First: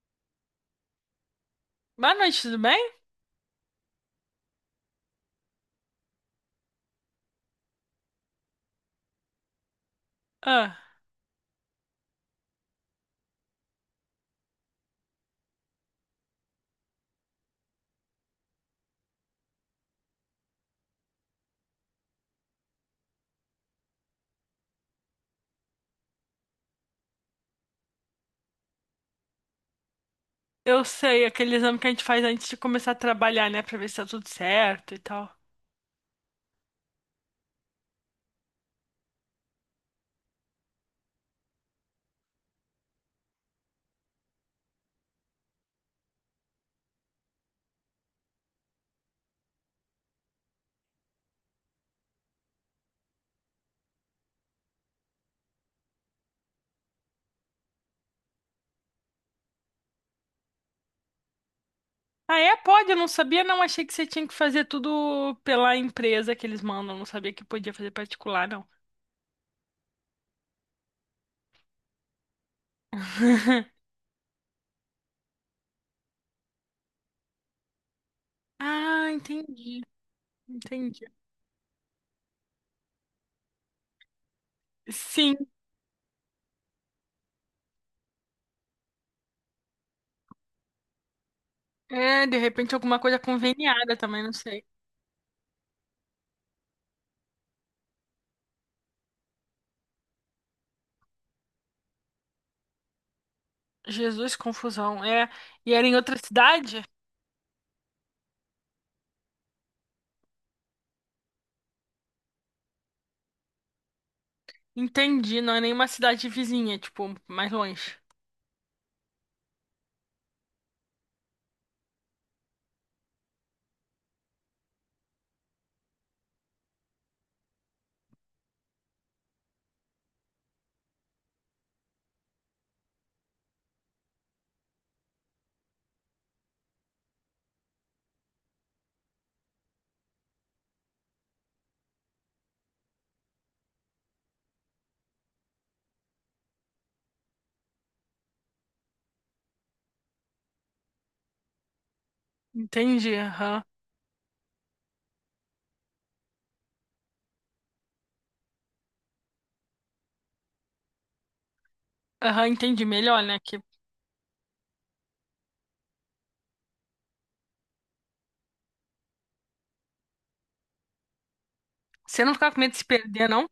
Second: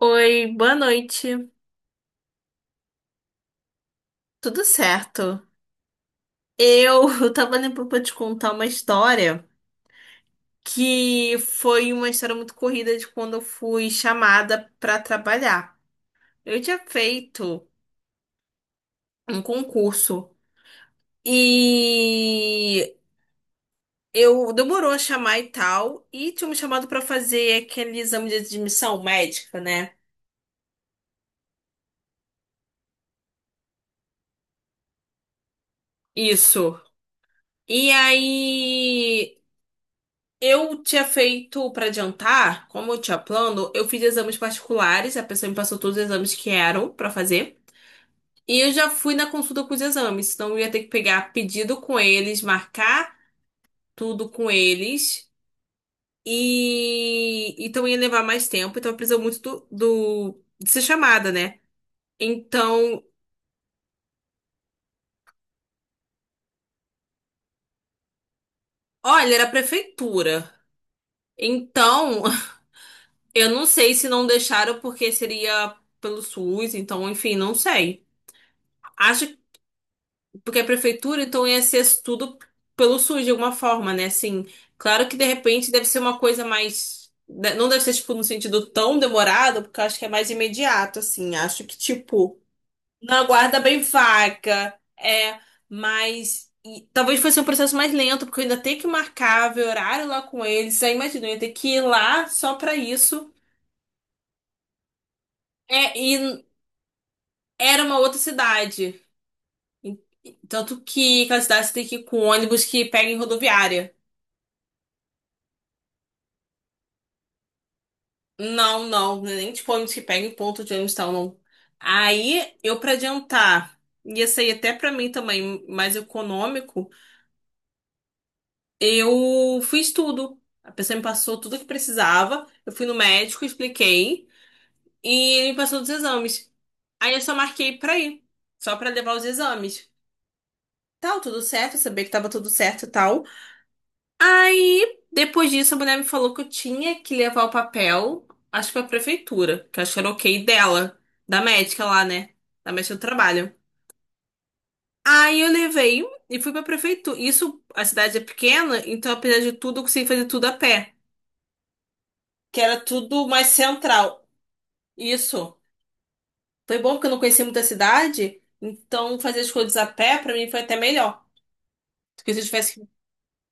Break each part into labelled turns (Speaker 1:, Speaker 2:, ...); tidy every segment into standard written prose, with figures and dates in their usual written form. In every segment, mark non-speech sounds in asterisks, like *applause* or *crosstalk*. Speaker 1: Oi, boa noite.
Speaker 2: Boa noite, tudo bem?
Speaker 1: Tudo certo? Eu *laughs* tava lembrando pra te contar uma história
Speaker 2: Ah,
Speaker 1: que foi uma história muito corrida de quando eu fui chamada pra trabalhar. Eu tinha feito um concurso e eu demorou a chamar e tal, e tinha me chamado pra fazer aquele exame de admissão médica, né?
Speaker 2: eu sei, aquele exame que a gente faz antes de começar a trabalhar, né? Pra ver se tá tudo certo e tal.
Speaker 1: Isso. E aí eu tinha feito para adiantar, como eu tinha plano, eu fiz exames particulares, a pessoa me passou todos os exames que eram para fazer. E eu já fui na consulta com os exames, então eu ia ter que pegar pedido com eles, marcar tudo com eles. E então ia levar mais tempo, então eu precisava muito de ser chamada, né?
Speaker 2: Ah, é? Pode, eu
Speaker 1: Então,
Speaker 2: não sabia, não. Achei que você tinha que fazer tudo pela empresa que eles mandam. Não sabia que podia fazer particular, não.
Speaker 1: olha, era a prefeitura. Então, *laughs* eu não
Speaker 2: *laughs*
Speaker 1: sei se não deixaram porque seria pelo SUS, então, enfim, não sei.
Speaker 2: Ah,
Speaker 1: Acho
Speaker 2: entendi.
Speaker 1: Porque a
Speaker 2: Entendi.
Speaker 1: prefeitura, então, ia ser tudo pelo SUS, de alguma forma, né? Assim, claro que de
Speaker 2: Sim.
Speaker 1: repente deve ser uma coisa mais. Não deve ser, tipo, no sentido tão demorado, porque eu acho que é mais imediato, assim. Acho que,
Speaker 2: É, de
Speaker 1: tipo,
Speaker 2: repente alguma
Speaker 1: não
Speaker 2: coisa
Speaker 1: aguarda bem
Speaker 2: conveniada também, não sei.
Speaker 1: vaca. É, mas. E talvez fosse um processo mais lento, porque eu ainda tenho que marcar, ver horário lá com eles. Aí imagina, eu ia ter que ir lá só pra isso.
Speaker 2: Jesus, confusão. É, e
Speaker 1: É,
Speaker 2: era em outra
Speaker 1: e
Speaker 2: cidade?
Speaker 1: era uma outra cidade. E- Tanto que aquela cidade você tem que ir com ônibus que pega em rodoviária.
Speaker 2: Entendi, não é nenhuma cidade vizinha, tipo, mais longe.
Speaker 1: Não, não, nem tipo ônibus que pega em ponto de ônibus e tal, não. Aí, eu pra adiantar, ia sair até pra mim também mais econômico, eu fiz tudo. A pessoa me passou tudo que precisava, eu fui no médico, expliquei, e ele me passou dos exames. Aí eu só marquei pra ir, só pra levar os exames. Tal, tudo certo, eu sabia que tava tudo certo e tal. Aí, depois disso, a mulher me falou que eu tinha que levar o papel, acho que pra prefeitura, que acho que era ok dela, da médica lá, né? Da médica do
Speaker 2: Entendi,
Speaker 1: trabalho.
Speaker 2: aham.
Speaker 1: Aí eu levei e fui pra prefeitura. Isso, a cidade é pequena, então apesar de tudo, eu consegui fazer tudo a pé,
Speaker 2: Aham,
Speaker 1: que era
Speaker 2: entendi. Melhor,
Speaker 1: tudo
Speaker 2: né?
Speaker 1: mais
Speaker 2: Que
Speaker 1: central. Isso. Foi bom porque eu não conhecia muita cidade, então fazer as coisas a pé pra mim foi até melhor.
Speaker 2: você
Speaker 1: Porque
Speaker 2: não
Speaker 1: se eu
Speaker 2: ficava com medo de
Speaker 1: tivesse.
Speaker 2: se
Speaker 1: Que-
Speaker 2: perder, não?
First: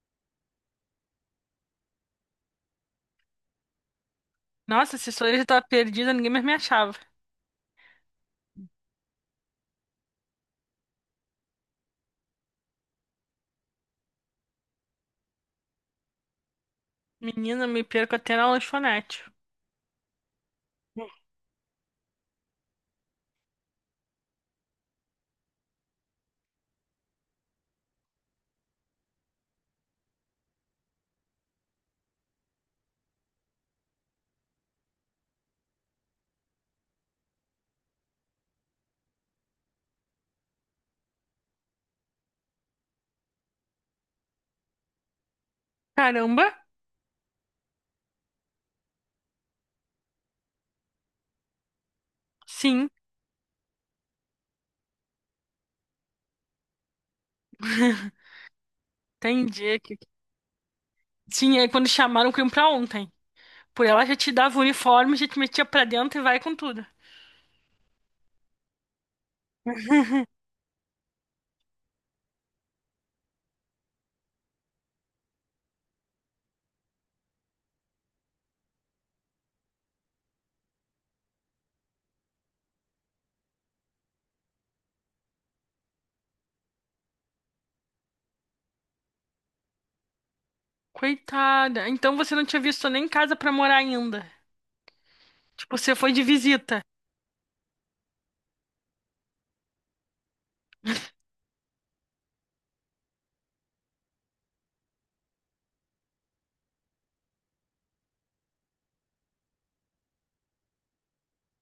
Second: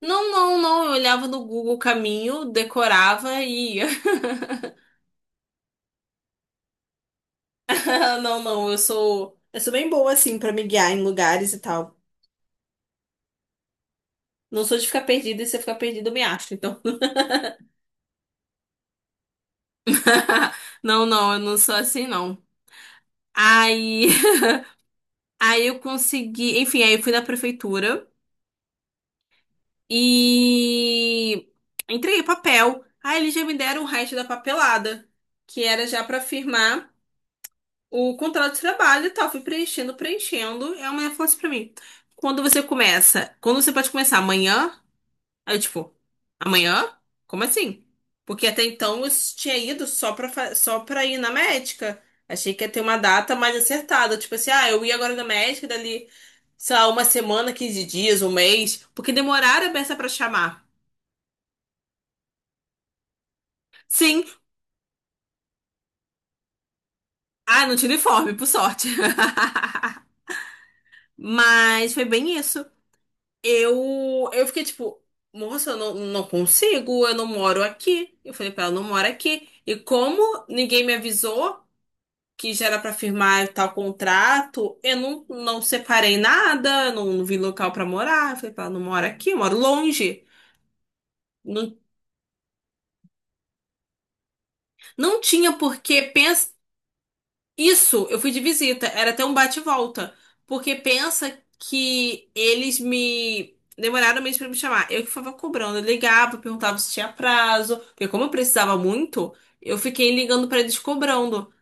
Speaker 1: Não, não, não. Eu olhava no Google o caminho, decorava e ia.
Speaker 2: Nossa, se sou eu já tava perdida, ninguém mais me achava.
Speaker 1: *laughs* Não, não, Eu sou bem boa, assim, pra me guiar em lugares e tal. Não sou de ficar perdida, e se eu ficar perdida, eu me acho, então.
Speaker 2: Menina, me perco até na lanchonete.
Speaker 1: *laughs* Não, não, eu não sou assim, não. Aí. *laughs* Aí eu consegui. Enfim, aí eu fui na prefeitura e. Entreguei papel. Aí eles já me deram o resto da papelada, que era já pra firmar o contrato de trabalho e tal. Fui preenchendo, preenchendo. E a mulher falou assim pra mim: quando você começa? Quando você pode começar? Amanhã? Aí eu, tipo,
Speaker 2: Caramba,
Speaker 1: amanhã? Como assim? Porque até então eu tinha ido só só pra ir na médica. Achei que ia ter
Speaker 2: sim.
Speaker 1: uma data mais acertada. Tipo assim, ah, eu ia agora na médica, dali, sei lá, uma semana, 15 dias,
Speaker 2: *laughs*
Speaker 1: um mês. Porque demoraram a
Speaker 2: Entendi.
Speaker 1: beça pra chamar.
Speaker 2: Sim, aí quando chamaram, eu pra ontem. Por ela já
Speaker 1: Sim.
Speaker 2: te dava o uniforme, já te metia pra dentro e vai com tudo.
Speaker 1: Ah, não tinha uniforme, por sorte. *laughs* Mas foi bem isso. Eu fiquei tipo, moça, eu não consigo, eu não moro aqui. Eu falei pra ela, eu não moro aqui. E como ninguém me avisou que já era pra firmar tal contrato, eu não separei nada, não vi local pra morar. Eu falei, pá, não moro aqui, eu moro longe. Não,
Speaker 2: Coitada. Então você não tinha visto nem casa pra morar ainda.
Speaker 1: não tinha
Speaker 2: Tipo, você
Speaker 1: porque
Speaker 2: foi de
Speaker 1: pensa
Speaker 2: visita.
Speaker 1: isso, eu fui de visita, era até um bate e volta, porque pensa que eles me demoraram mesmo pra me chamar. Eu que ficava cobrando, eu ligava, perguntava se tinha prazo, porque como eu precisava muito, eu fiquei ligando pra eles cobrando.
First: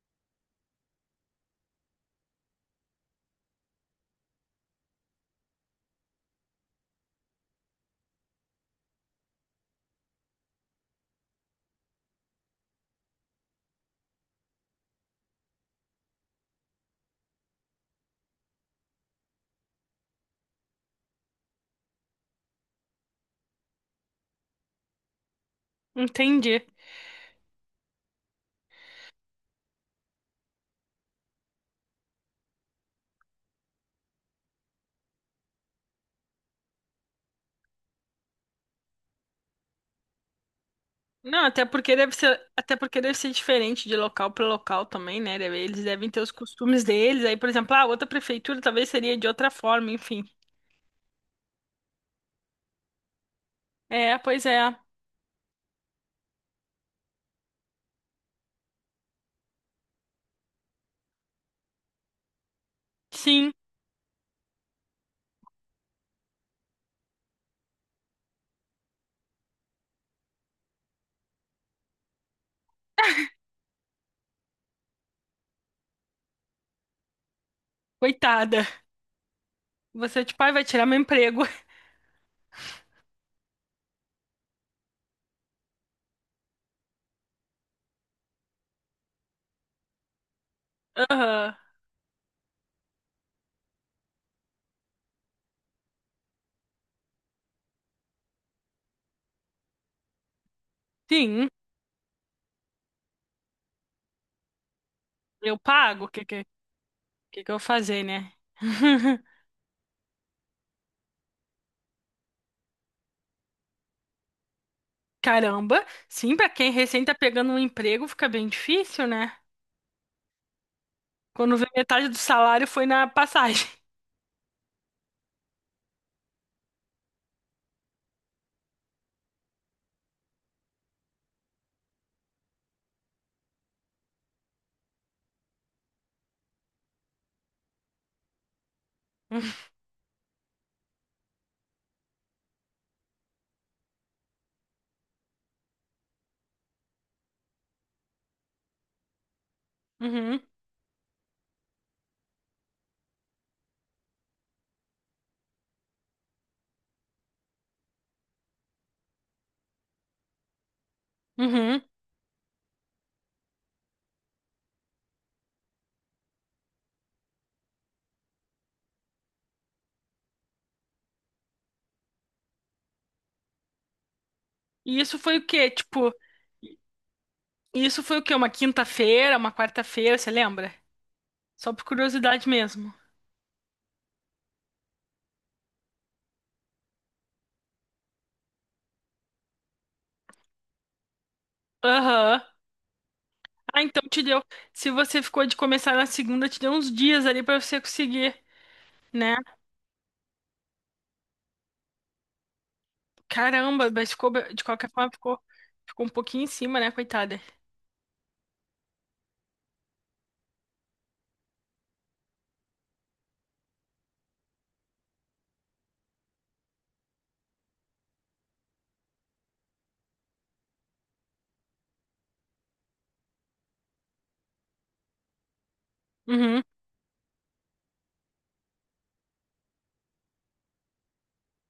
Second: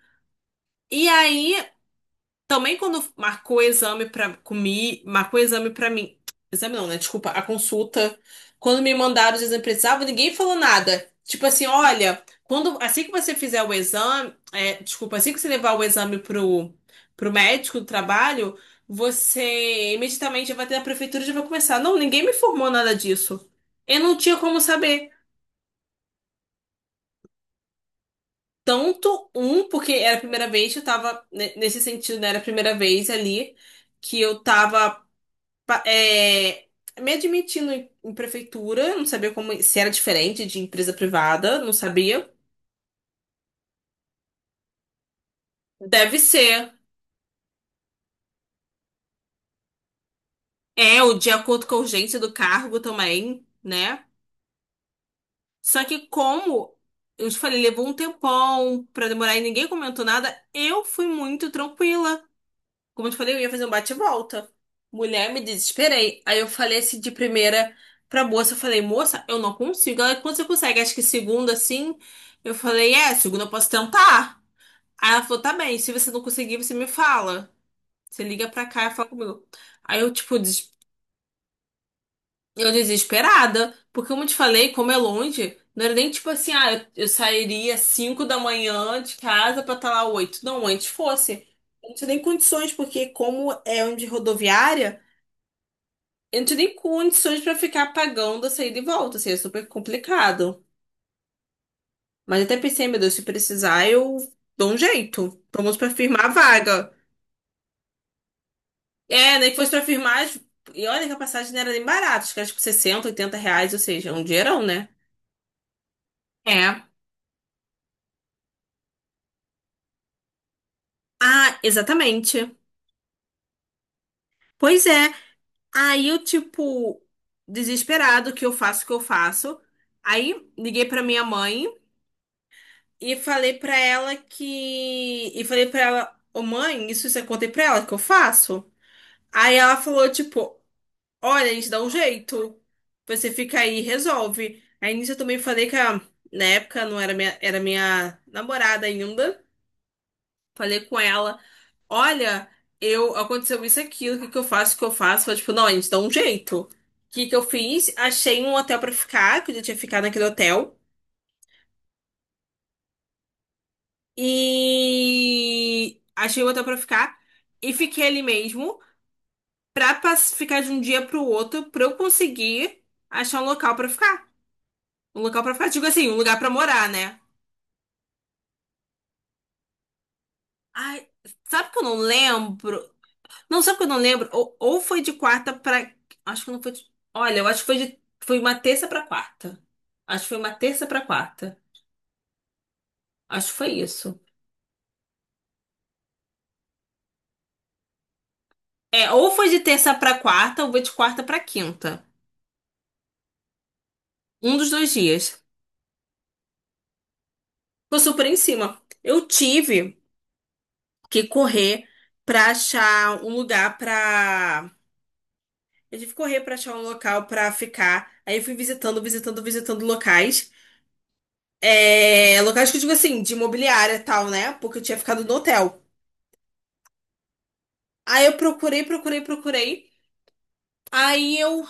Speaker 1: E aí também quando marcou o exame pra comi, marcou o exame pra mim. Exame não, né? Desculpa, a consulta. Quando me mandaram os exames que precisava, ninguém falou nada. Tipo assim, olha, quando assim que você fizer o exame, é, desculpa, assim que você levar o exame pro médico do trabalho, você imediatamente já vai ter a prefeitura e já vai começar. Não, ninguém me informou nada disso. Eu não tinha como saber.
Speaker 2: Entendi.
Speaker 1: Tanto um, porque era a primeira vez, eu tava nesse sentido, né? Era a primeira vez ali que eu tava pa- é, me admitindo em prefeitura, não sabia como se era diferente de empresa
Speaker 2: Não,
Speaker 1: privada,
Speaker 2: até
Speaker 1: não
Speaker 2: porque deve
Speaker 1: sabia.
Speaker 2: ser, até porque deve ser diferente de local para local também, né? Eles devem
Speaker 1: Deve
Speaker 2: ter os
Speaker 1: ser.
Speaker 2: costumes deles. Aí, por exemplo, a outra prefeitura talvez seria de outra forma, enfim.
Speaker 1: É, o de acordo com a urgência do cargo também, né?
Speaker 2: É, pois é.
Speaker 1: Só que como eu te falei, levou um tempão pra demorar e ninguém comentou nada, eu fui muito tranquila. Como eu te falei, eu ia
Speaker 2: Sim,
Speaker 1: fazer um bate-volta. Mulher, me desesperei. Aí eu falei assim de primeira pra moça, eu falei, moça, eu não consigo. Ela, quando você consegue? Acho que segunda, assim. Eu falei, é, segunda eu posso tentar. Aí ela falou, tá bem, se você não conseguir, você me fala. Você liga
Speaker 2: coitada.
Speaker 1: pra cá e fala comigo. Aí eu,
Speaker 2: Você,
Speaker 1: tipo,
Speaker 2: tipo, ai, vai tirar meu emprego. *laughs*
Speaker 1: eu desesperada, porque como eu te falei, como é longe, não era nem tipo assim, ah, eu sairia 5 da manhã de casa pra estar lá 8. Não, antes fosse.
Speaker 2: Aham.
Speaker 1: Eu não tinha nem condições, porque como é onde é rodoviária, eu não tinha nem condições pra ficar pagando a saída e volta, assim, é super complicado.
Speaker 2: Sim,
Speaker 1: Mas eu até pensei, meu Deus, se precisar, eu dou um jeito.
Speaker 2: eu
Speaker 1: Pelo menos pra
Speaker 2: pago.
Speaker 1: firmar a vaga.
Speaker 2: Que eu vou fazer, né? *laughs*
Speaker 1: É, nem que fosse pra firmar. E olha que a passagem não era nem barata, acho que era tipo 60, 80 reais, ou seja, um dinheirão, né?
Speaker 2: Caramba. Sim, pra quem
Speaker 1: É.
Speaker 2: recém tá pegando um emprego, fica bem difícil, né? Quando
Speaker 1: Ah,
Speaker 2: vê metade do
Speaker 1: exatamente.
Speaker 2: salário foi na passagem.
Speaker 1: Pois é. Aí eu, tipo, desesperado, o que eu faço, o que eu faço. Aí liguei pra minha mãe e falei pra ela que. E falei pra ela, ô mãe, isso você contei pra ela que eu faço? Aí
Speaker 2: *laughs*
Speaker 1: ela falou, tipo, olha, a gente dá um jeito. Você fica aí e resolve. Aí nisso eu também falei que a, na época não era minha, era minha namorada ainda.
Speaker 2: Uhum,
Speaker 1: Falei com ela, olha, eu aconteceu isso e aquilo, o que que eu faço, o que eu faço? Falei, tipo, não, a gente dá um jeito. O que que eu fiz? Achei um hotel pra ficar, que eu já tinha ficado naquele hotel.
Speaker 2: uhum.
Speaker 1: E achei um hotel pra ficar e fiquei ali mesmo ficar de um dia pro outro pra eu conseguir achar um local pra ficar.
Speaker 2: E isso
Speaker 1: Um
Speaker 2: foi
Speaker 1: local
Speaker 2: o
Speaker 1: pra ficar,
Speaker 2: quê?
Speaker 1: digo assim,
Speaker 2: Tipo,
Speaker 1: um lugar pra morar, né?
Speaker 2: e isso foi o quê? Uma quinta-feira, uma quarta-feira, você lembra?
Speaker 1: Ai, sabe
Speaker 2: Só
Speaker 1: que eu
Speaker 2: por
Speaker 1: não
Speaker 2: curiosidade
Speaker 1: lembro?
Speaker 2: mesmo.
Speaker 1: Não, sabe que eu não lembro? Ou foi de quarta pra. Acho que não foi de. Olha, eu acho que foi de. Foi uma terça pra quarta. Acho que foi uma terça pra quarta.
Speaker 2: Aham.
Speaker 1: Acho que foi
Speaker 2: Ah, então
Speaker 1: isso.
Speaker 2: te deu. Se você ficou de começar na segunda, te deu uns dias ali pra você conseguir,
Speaker 1: É, ou
Speaker 2: né?
Speaker 1: foi de terça pra quarta, ou foi de quarta pra quinta.
Speaker 2: Caramba, mas ficou,
Speaker 1: Um
Speaker 2: de
Speaker 1: dos
Speaker 2: qualquer
Speaker 1: dois
Speaker 2: forma,
Speaker 1: dias.
Speaker 2: ficou um pouquinho em cima, né, coitada?
Speaker 1: Ficou super em cima. Eu tive que correr pra achar um lugar pra. Eu tive que correr pra achar um local pra ficar. Aí eu fui visitando, visitando, visitando locais. É, locais que eu digo assim, de imobiliária e tal, né? Porque eu tinha ficado no hotel.
Speaker 2: Uhum.
Speaker 1: Aí eu procurei, procurei, procurei. Aí eu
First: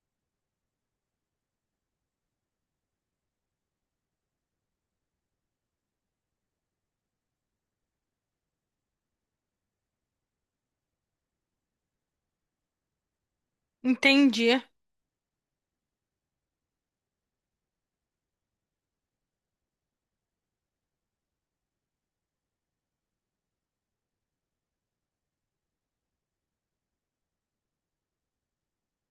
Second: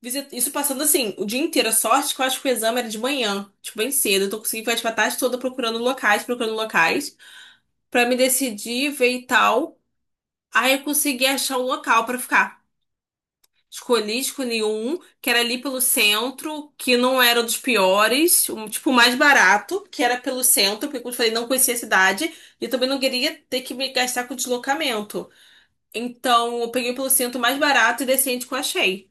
Speaker 1: visitei, isso passando assim, o dia inteiro. A sorte que eu acho que o exame era de manhã, tipo, bem cedo. Então, eu tô conseguindo ficar tipo, a tarde toda procurando locais, pra me decidir, ver e tal. Aí eu consegui achar um local pra ficar. Escolhi,
Speaker 2: Entendi.
Speaker 1: escolhi um que era ali pelo centro, que não era dos piores, um tipo mais barato, que era pelo centro, porque como eu falei, não conhecia a cidade e também não queria ter que me gastar com deslocamento. Então, eu peguei pelo centro mais barato e decente que eu achei.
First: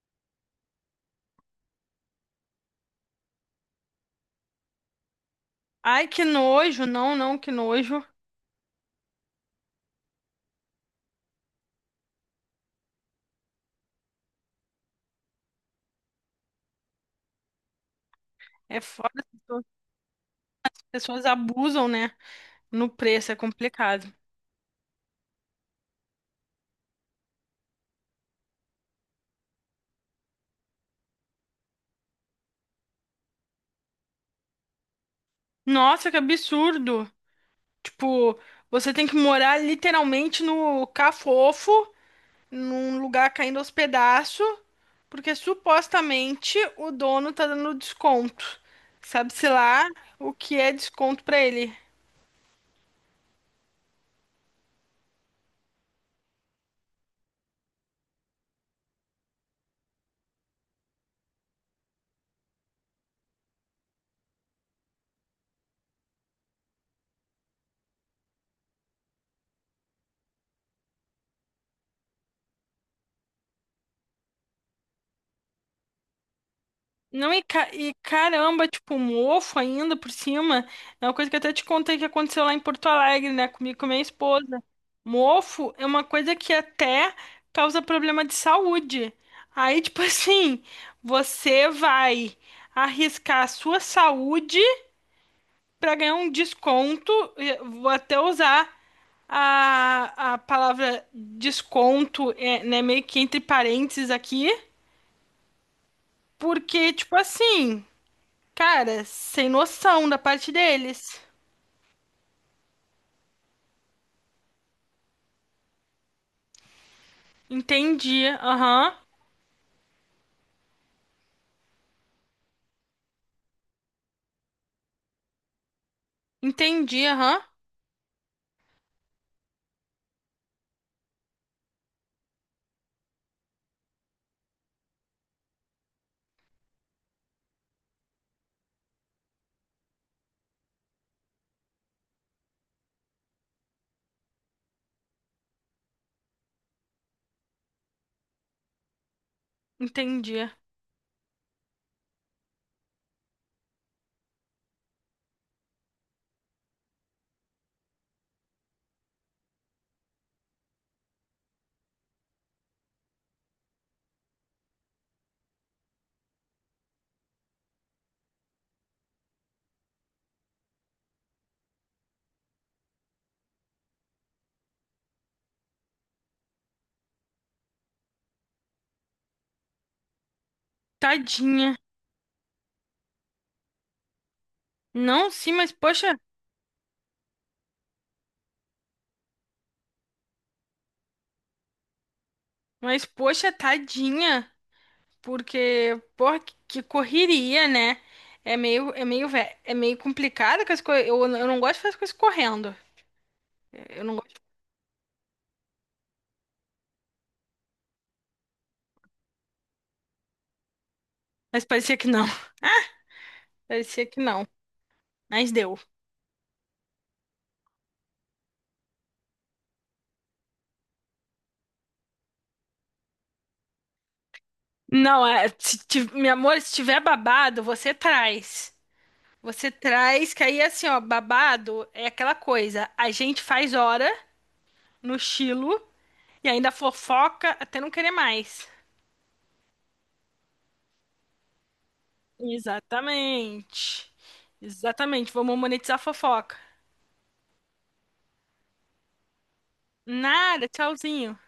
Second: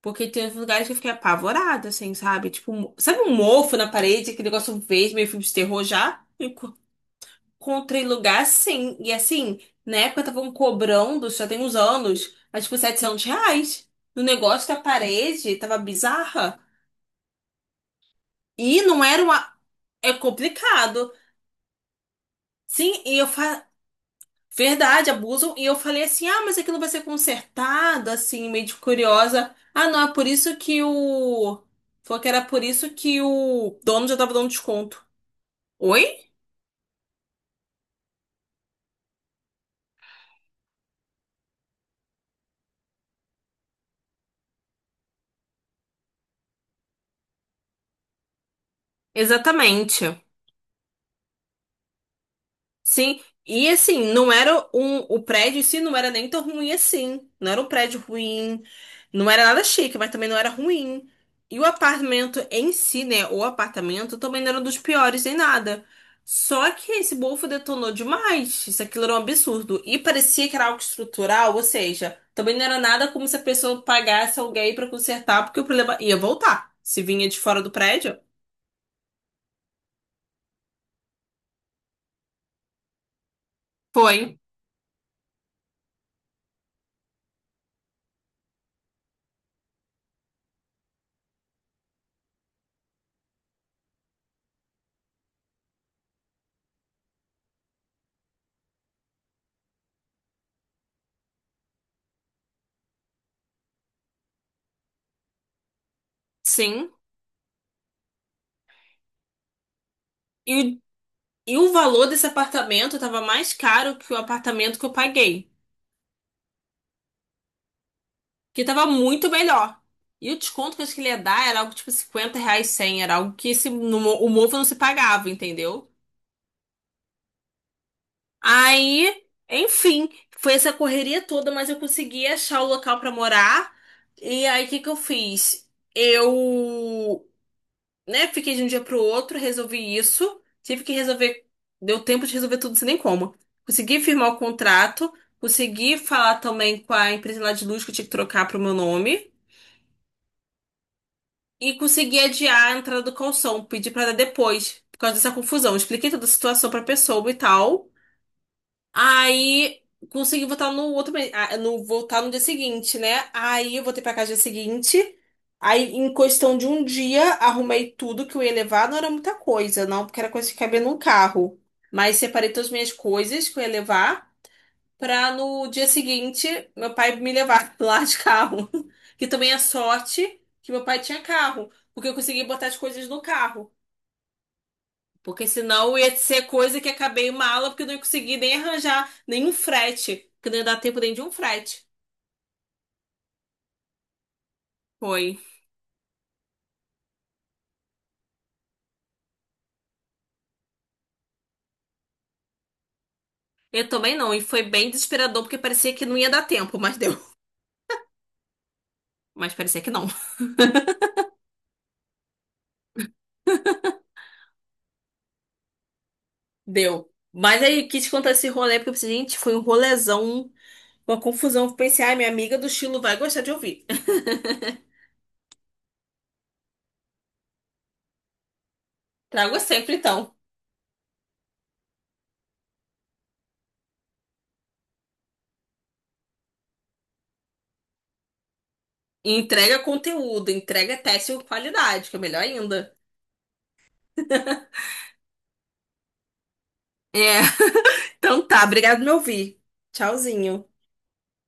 Speaker 1: Porque tem uns lugares que eu fiquei apavorada, assim, sabe? Tipo, sabe um mofo na parede, aquele negócio verde, meio filme de terror
Speaker 2: Ai,
Speaker 1: já?
Speaker 2: que nojo. Não, não, que
Speaker 1: Com
Speaker 2: nojo.
Speaker 1: lugar sim. E assim, na época estavam cobrando, já tem uns anos, acho que 700 reais. No negócio da parede, tava bizarra.
Speaker 2: É
Speaker 1: E não
Speaker 2: foda,
Speaker 1: era uma. É
Speaker 2: as
Speaker 1: complicado.
Speaker 2: pessoas abusam, né? No
Speaker 1: Sim, e eu
Speaker 2: preço, é
Speaker 1: fa...
Speaker 2: complicado.
Speaker 1: Verdade, abusam. E eu falei assim: ah, mas aquilo vai ser consertado, assim, meio de curiosa. Ah, não, é por isso que o. Falou que era por isso que o dono já tava dando desconto.
Speaker 2: Nossa, que
Speaker 1: Oi?
Speaker 2: absurdo. Tipo, você tem que morar literalmente no Cafofo num lugar caindo aos pedaços, porque supostamente o dono tá dando desconto. Sabe-se lá
Speaker 1: Exatamente.
Speaker 2: o que é desconto pra ele.
Speaker 1: Sim, e assim, não era um, o prédio em si não era nem tão ruim assim. Não era um prédio ruim, não era nada chique, mas também não era ruim. E o apartamento em si, né? O apartamento também não era um dos piores em nada. Só que esse bofo detonou demais. Isso aquilo era um absurdo. E parecia que era algo estrutural, ou seja, também não era nada como se a pessoa pagasse alguém pra consertar, porque o problema ia voltar. Se vinha
Speaker 2: Não,
Speaker 1: de fora do
Speaker 2: e
Speaker 1: prédio.
Speaker 2: caramba, tipo, um mofo ainda por cima. É uma coisa que eu até te contei que aconteceu lá em Porto Alegre, né? Comigo e com a minha
Speaker 1: Foi,
Speaker 2: esposa. Mofo é uma coisa que até causa problema de saúde. Aí, tipo, *laughs* assim, você vai arriscar a sua saúde para ganhar um desconto, vou até usar a palavra desconto, né, meio que entre parênteses aqui,
Speaker 1: sim.
Speaker 2: porque, tipo assim, cara, sem noção da parte
Speaker 1: E
Speaker 2: deles.
Speaker 1: E o valor desse apartamento estava mais caro que o apartamento que eu paguei,
Speaker 2: Entendi,
Speaker 1: que estava
Speaker 2: aham.
Speaker 1: muito melhor. E o desconto que eu acho que ele ia dar era algo tipo 50 reais, 100, era algo que esse, o Movo não se pagava, entendeu?
Speaker 2: Entendi, aham.
Speaker 1: Aí, enfim, foi essa correria toda, mas eu consegui achar o local para morar. E aí, o que que eu fiz? Eu Né? Fiquei de um dia pro outro, resolvi isso. Tive que resolver, deu tempo de resolver tudo, sem nem como. Consegui firmar o contrato, consegui falar também com a empresa lá de luz que eu tinha que trocar pro meu nome
Speaker 2: Entendi.
Speaker 1: e consegui adiar a entrada do calção, pedi pra dar depois, por causa dessa confusão. Expliquei toda a situação pra pessoa e tal. Aí consegui votar no outro mês, ah, no votar no dia seguinte, né? Aí eu voltei pra casa no dia seguinte. Aí, em questão de um dia, arrumei tudo que eu ia levar. Não era muita coisa, não, porque era coisa que cabia num carro. Mas separei todas as minhas coisas que eu ia levar pra no dia seguinte meu pai me levar *laughs* lá de carro. Que também é sorte que meu pai tinha carro,
Speaker 2: Tadinha.
Speaker 1: porque eu consegui botar as coisas no carro.
Speaker 2: Não,
Speaker 1: Porque
Speaker 2: sim,
Speaker 1: senão ia ser coisa que acabei uma aula porque eu não ia conseguir nem arranjar nenhum frete. Que não ia dar tempo nem de um frete.
Speaker 2: mas poxa, tadinha.
Speaker 1: Foi.
Speaker 2: Porque, porra, que correria, né? É meio complicado com as coisas. Eu não gosto de fazer as coisas correndo.
Speaker 1: Eu
Speaker 2: Eu
Speaker 1: também
Speaker 2: não
Speaker 1: não. E
Speaker 2: gosto.
Speaker 1: foi bem desesperador porque parecia que não ia dar tempo, mas deu. Mas parecia que não. *laughs*
Speaker 2: Mas parecia que não. Parecia que não. Mas deu.
Speaker 1: Deu. Mas aí quis contar esse rolê porque eu pensei, gente, foi um rolezão, uma confusão. Eu pensei, ai, minha amiga do estilo vai gostar de ouvir. *laughs*
Speaker 2: Não, é, se, ti- Meu amor, se tiver babado, você traz.
Speaker 1: Trago
Speaker 2: Você
Speaker 1: sempre então.
Speaker 2: traz, que aí assim, ó, babado é aquela coisa. A gente faz hora no estilo e ainda fofoca até não querer mais.
Speaker 1: Entrega conteúdo, entrega teste com qualidade, que é melhor ainda.
Speaker 2: Exatamente. Exatamente. Vamos monetizar a fofoca.
Speaker 1: É. *laughs* Então tá, obrigado por me ouvir. Tchauzinho.
Speaker 2: Nada, tchauzinho.